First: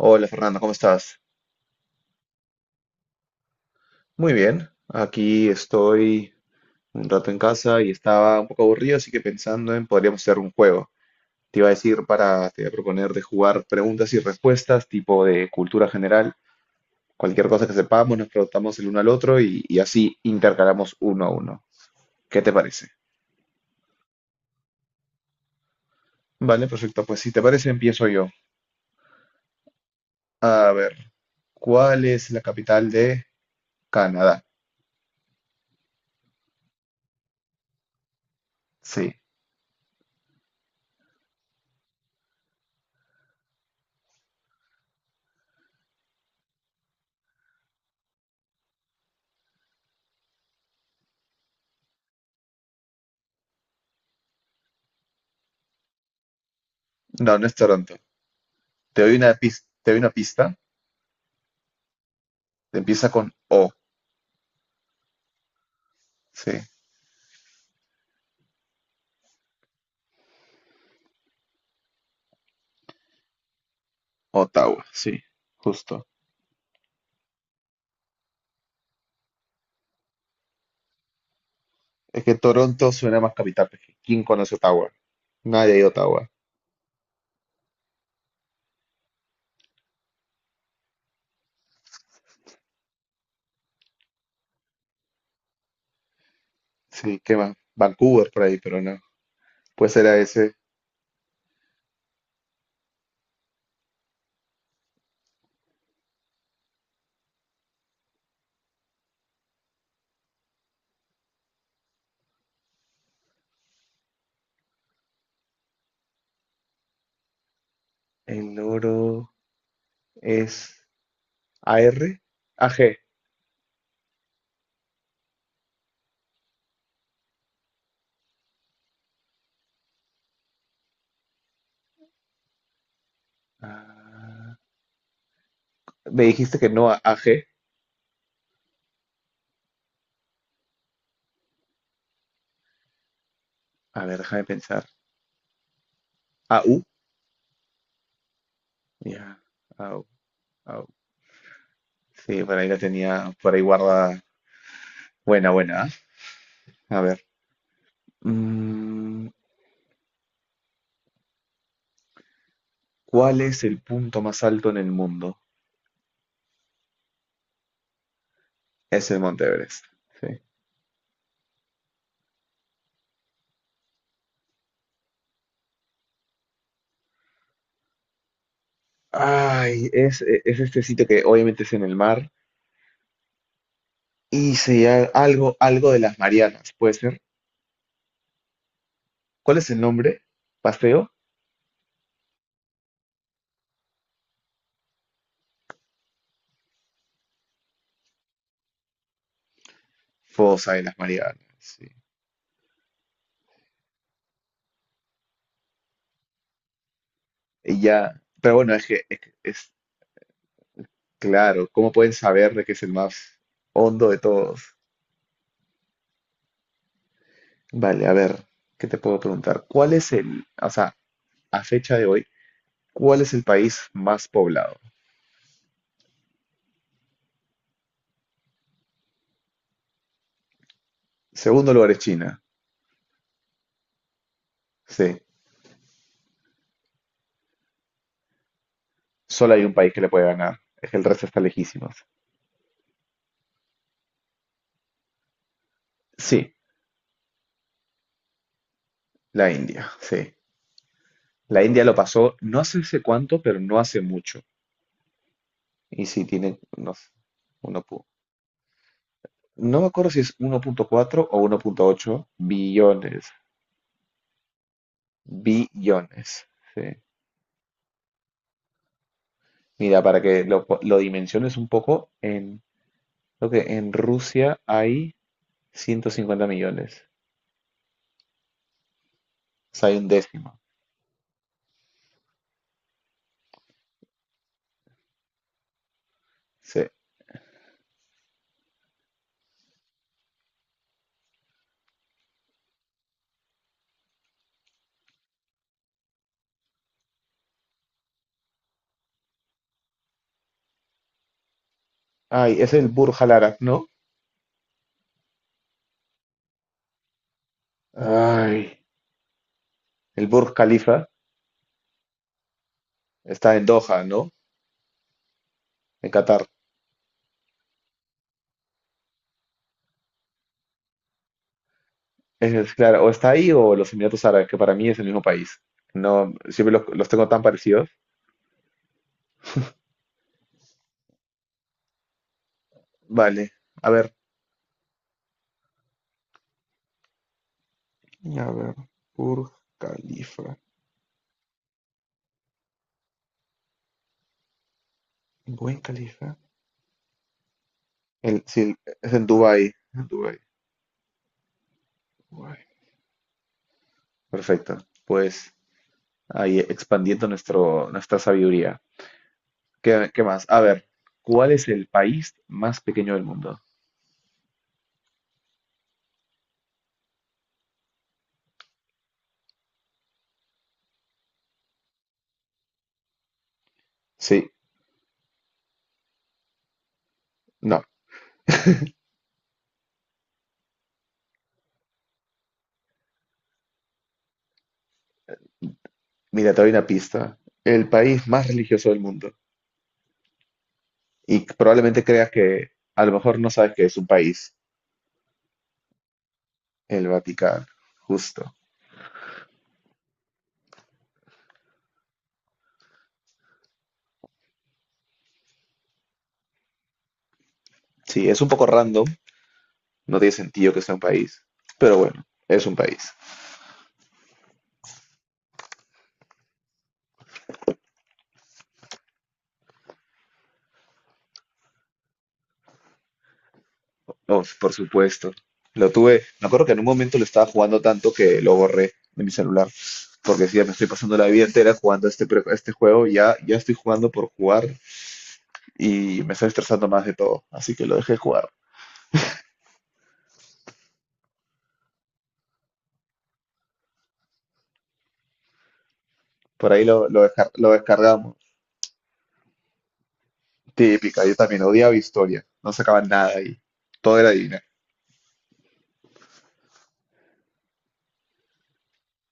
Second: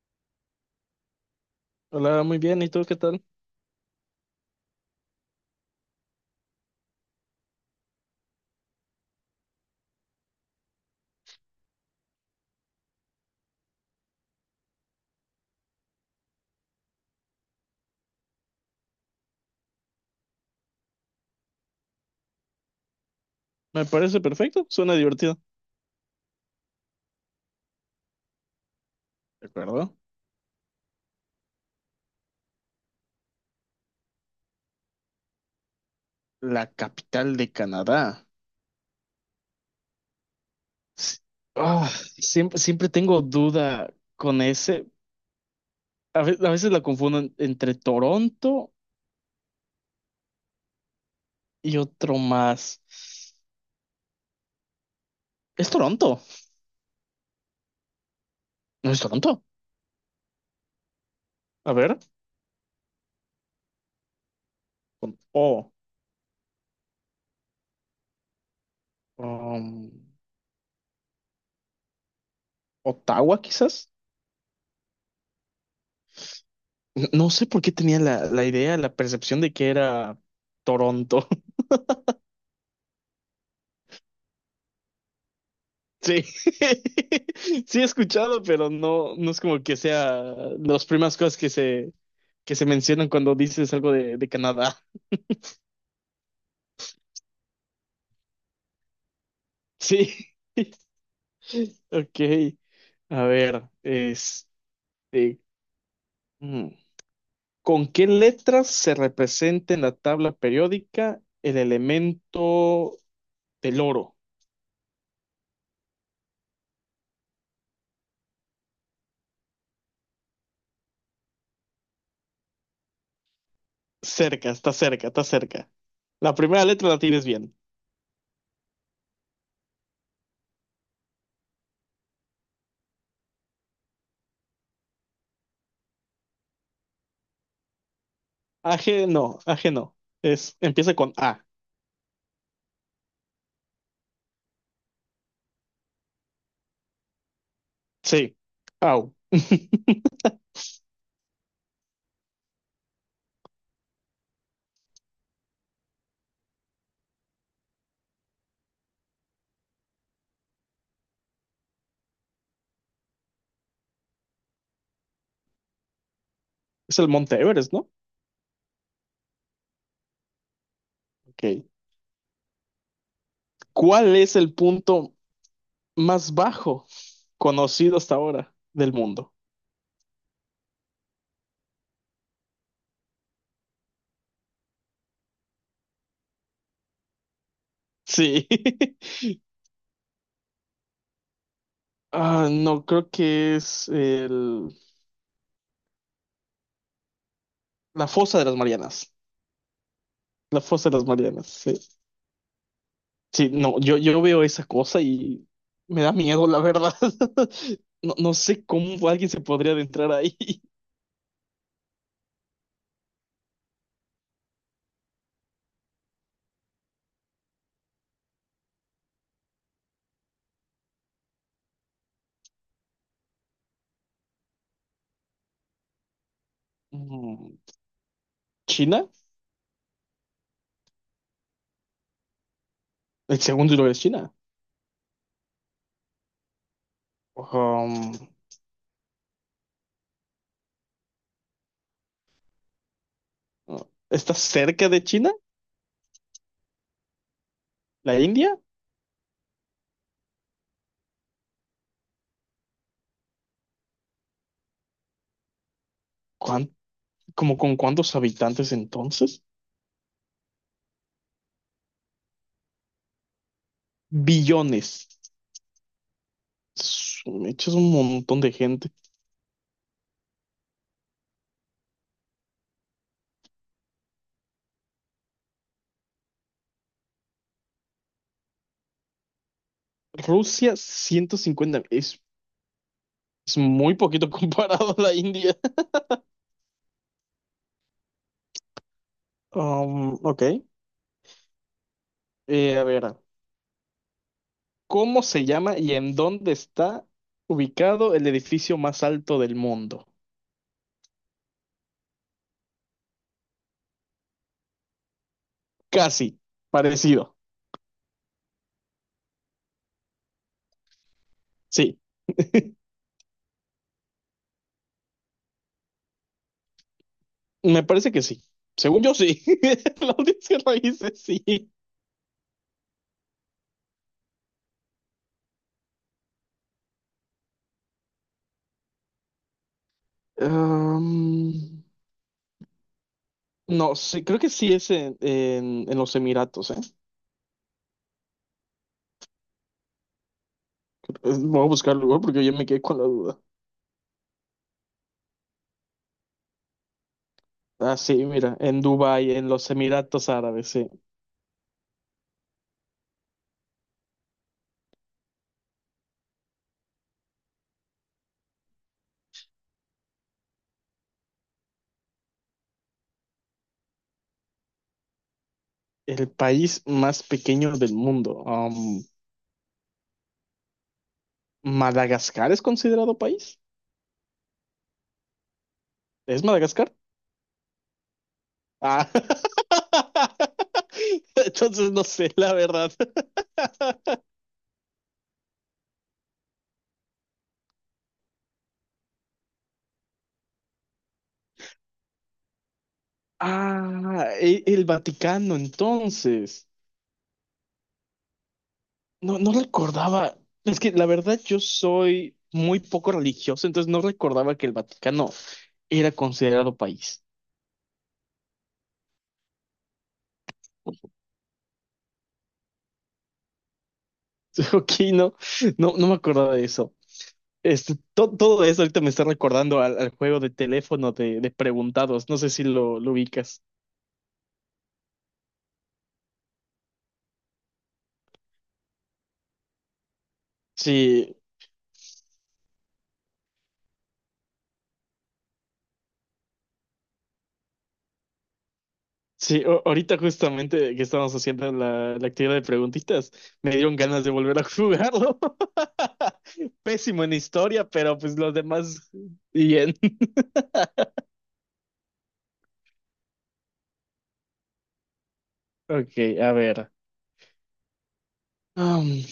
Hola Fernando, ¿cómo estás? Hola, muy bien. ¿Y tú qué tal? Muy bien, aquí estoy un rato en casa y estaba un poco aburrido, así que pensando en podríamos hacer un juego. Te iba a decir te iba a proponer de jugar preguntas y respuestas, tipo de cultura general, cualquier cosa que sepamos, nos preguntamos el uno al otro y así intercalamos uno a uno. ¿Qué te parece? Me parece perfecto. Suena divertido. Vale, perfecto, pues si te parece empiezo yo. ¿De acuerdo? A ver, ¿cuál es la capital de Canadá? La capital de Canadá. Sí, S- ah, siempre tengo duda con ese. A veces la confunden entre Toronto y otro más. ¿Es Toronto? no, no es Toronto. ¿No es Te doy una Toronto? pista, te doy una pista, A ver. empieza con O. Con O. Sí, um, Ottawa, quizás. Ottawa, sí, justo. No sé por qué tenía la idea, la percepción de que era Toronto. Es que Toronto suena más capital, porque ¿quién conoce Ottawa? Nadie de Sí, Ottawa. sí he escuchado, pero no, no es como que sea las primeras cosas que se mencionan cuando dices algo de Canadá. Sí, ¿qué más? Vancouver por ahí, pero no. Pues era Sí, ese. ok. A ver, este, mm, ¿con qué letras se representa en la tabla periódica el elemento del oro? El oro es A AR, AG. Cerca, está cerca, está cerca. La primera letra la tienes bien. Ah, me dijiste que no a AG. AG no, AG no. Es, empieza con A. A ver, déjame pensar. AU. Sí. Au. Ya, AU, AU. Sí, por ahí la tenía, por ahí guarda. Buena, buena. ¿Ah? A ver. Mm, ¿Cuál es el punto más alto en el mundo? Es el Monte Everest, ¿no? Es el Monte Everest. Sí. Ok. ¿Cuál es el punto más bajo conocido hasta ahora del mundo? Ay, es este sitio que obviamente es en el mar y se llama algo, algo de las Marianas, puede ser. Sí. ¿Cuál es el nombre? Paseo, Ah, no, creo que la fosa de las Marianas. La fosa de fosa de las las Marianas. Marianas, sí. Sí. Sí, no, yo veo esa cosa y me da miedo, la verdad. Y No, ya, no pero sé bueno, es que cómo es, alguien que- se es podría adentrar ahí. claro, ¿cómo pueden saber de que es el más hondo de todos? Vale, a ver, ¿qué te puedo preguntar? ¿Cuál es o sea, a fecha de hoy, cuál es el país más poblado? Mm, ¿China? Segundo lugar es China. El segundo lugar es China. Sí, Um, solo hay un país que le puede ganar, es que el resto está lejísimos. ¿Está cerca de China? Sí, ¿La India? Sí. La India lo pasó, no hace sé cuánto, pero no hace mucho. Y sí, tiene, no sé, ¿Como con uno pu- cuántos habitantes entonces? no me acuerdo si es 1.4 o 1.8 billones. Billones. Billones, sí. Su mecha, es un montón de gente. Mira, para que lo dimensiones un poco, creo que en Rusia hay 150 millones. O sea, hay un décimo. Rusia, 150 es muy poquito comparado a la India. Sí. Ok. A ver, ¿cómo se llama y en dónde está ubicado el edificio más alto del mundo? Ay, es el Burj Al Arab, ¿no? Casi, parecido. Ay, el Burj Khalifa Sí, está en Doha, ¿no? En Qatar. me parece que sí. Según yo, sí. La audiencia lo dice, sí. Claro, o está ahí o los Emiratos Árabes, que para mí es el mismo país. No, siempre los tengo tan parecidos. Um, Vale, a no, ver, sí, creo que sí es en los Emiratos, ¿eh? A ver, Burj Khalifa. Voy a buscar el lugar porque yo me quedé con la duda. Buen Khalifa. Ah, sí, mira, Sí, en es en Dubái, en Dubái, los en Emiratos Dubái. Árabes, sí. Guay. Perfecto, pues ahí expandiendo nuestra sabiduría. ¿Qué más? A ver, ¿cuál es el país más pequeño del mundo? El país más pequeño del mundo. ¿Madagascar es considerado país? Sí, ¿Es Madagascar? no, Ah. Entonces no sé, la verdad. mira, te doy una pista. El país más religioso del mundo, y probablemente creas que a lo mejor no sabes que es un Ah, país, el Vaticano, entonces. el Vaticano, justo. No, no recordaba. Es que la verdad yo soy muy poco religioso, entonces no recordaba que el Vaticano era considerado país. Sí, es un poco random, no tiene sentido que sea un país, pero bueno, es un país. Ok, no, no, no me acordaba de eso. Este, todo eso ahorita me está recordando al juego de teléfono de preguntados. No sé si lo ubicas. Oh, por supuesto. Lo tuve, me acuerdo que en un momento lo estaba jugando tanto que lo borré de mi celular, porque si ya me estoy pasando la Sí, vida entera jugando este juego, ya, ya estoy jugando por jugar y me estoy estresando más de todo, así que lo dejé jugar. sí, ahorita justamente que estábamos haciendo la actividad de preguntitas, me dieron ganas de volver a jugarlo. Por ahí lo, lo, Pésimo en descar- lo historia, pero descargamos. pues los demás bien. Típica, yo también odiaba historia, no sacaban nada ahí, todo era divina. Ok, a ver. Am,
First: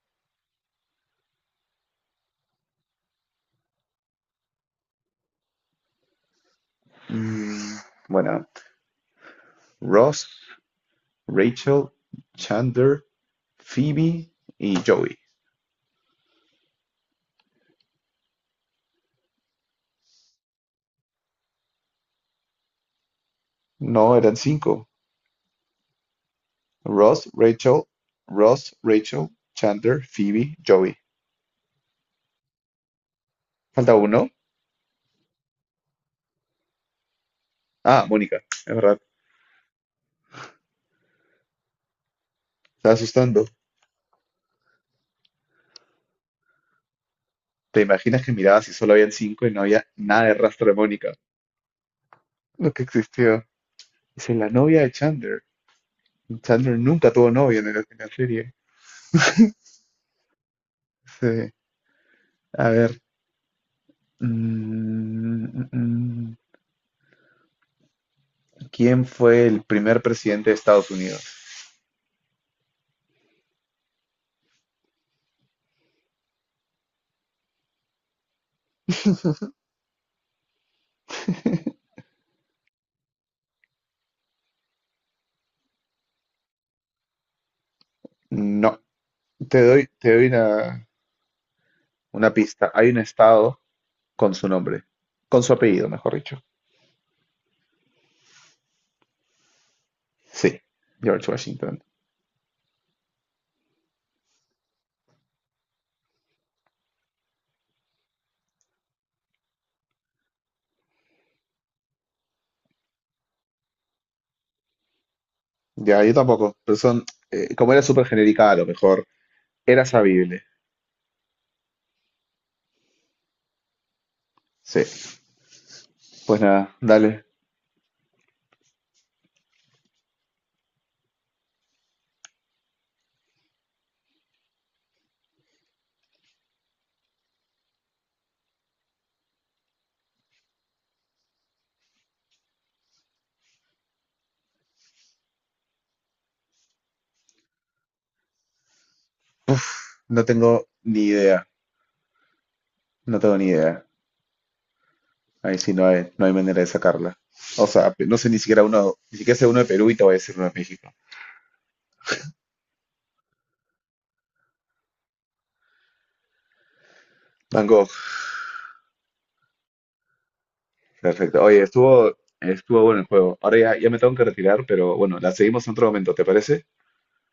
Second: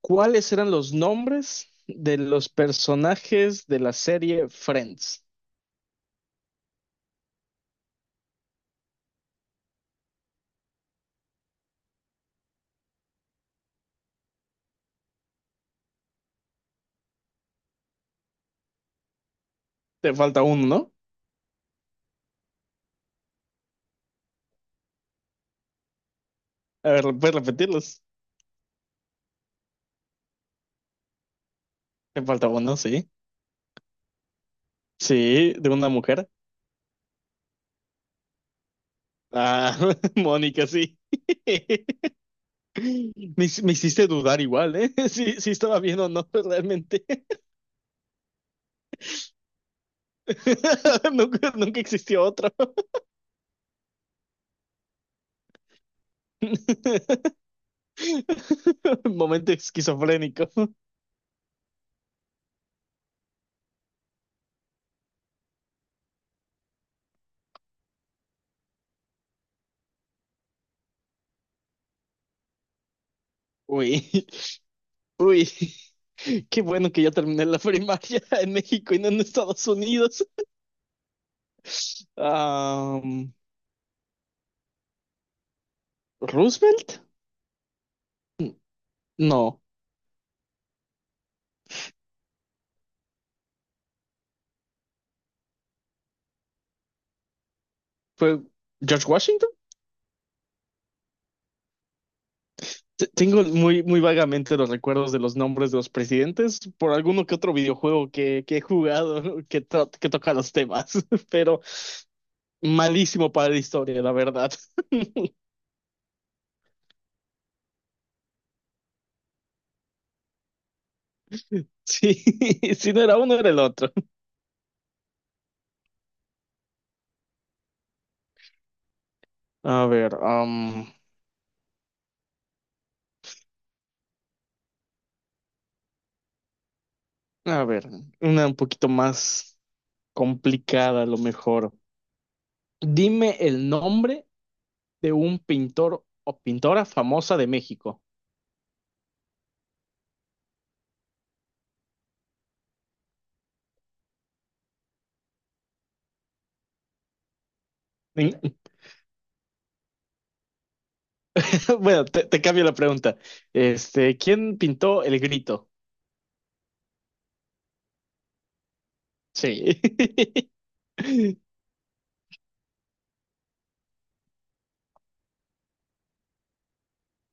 ¿cuáles eran los nombres de los personajes de la serie Friends? Mm, bueno, Ross, Rachel, Chandler, Phoebe y Joey. Te falta uno, ¿no? No, eran cinco. A ver, Ross, ¿puedes Rachel, repetirlos? Ross, Rachel, Chandler, Phoebe, Joey. Te falta uno, sí. ¿Falta uno? Sí, de una mujer. Ah, Mónica, es verdad, Ah, Mónica, sí. estaba Me, asustando. Me hiciste dudar igual, ¿eh? Sí, sí estaba bien o no, realmente. ¿Te imaginas que mirabas y solo habían cinco y no había nada de rastro de Mónica? Nunca, nunca existió otro. Lo que existió. Dice, la novia de Chandler. Chandler nunca tuvo novia en la serie. Momento esquizofrénico. Dice, a ver. Mm, mm, mm. ¿Quién fue el primer presidente de Estados Unidos? Uy. Uy, qué bueno que ya terminé la primaria en México y no en Estados Unidos. Am, ¿Roosevelt? No, No. te doy una pista. Hay un estado con su nombre, con su apellido, mejor dicho. ¿Fue George Washington? Sí, George Washington. Tengo muy vagamente los recuerdos de los nombres de los presidentes por alguno que otro videojuego que he jugado que, que toca los temas, pero malísimo para la historia, la verdad. Ya, yo tampoco, pero son, como era súper genérica, a lo mejor era sabible. Sí, si no era uno, era el otro. Sí, pues nada, dale. A ver, am, a ver, una un poquito más complicada a lo mejor. Dime el nombre de un pintor o pintora famosa de México. No tengo ni idea, no tengo ni idea. Ahí sí no hay, no hay manera de sacarla. O sea, no sé ni En- siquiera uno, ni siquiera sé uno de Perú y te voy a decir uno de México. Bueno, te cambio la pregunta. Este, ¿quién pintó El Grito? Van Gogh. Sí. Perfecto. Oye, estuvo bueno el juego. Ahora ya, ya me tengo que retirar, pero bueno, la seguimos en otro momento, ¿te parece?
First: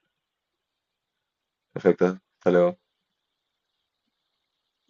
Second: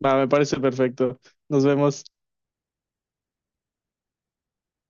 Va, me parece perfecto. Nos vemos. Perfecto. Hasta luego.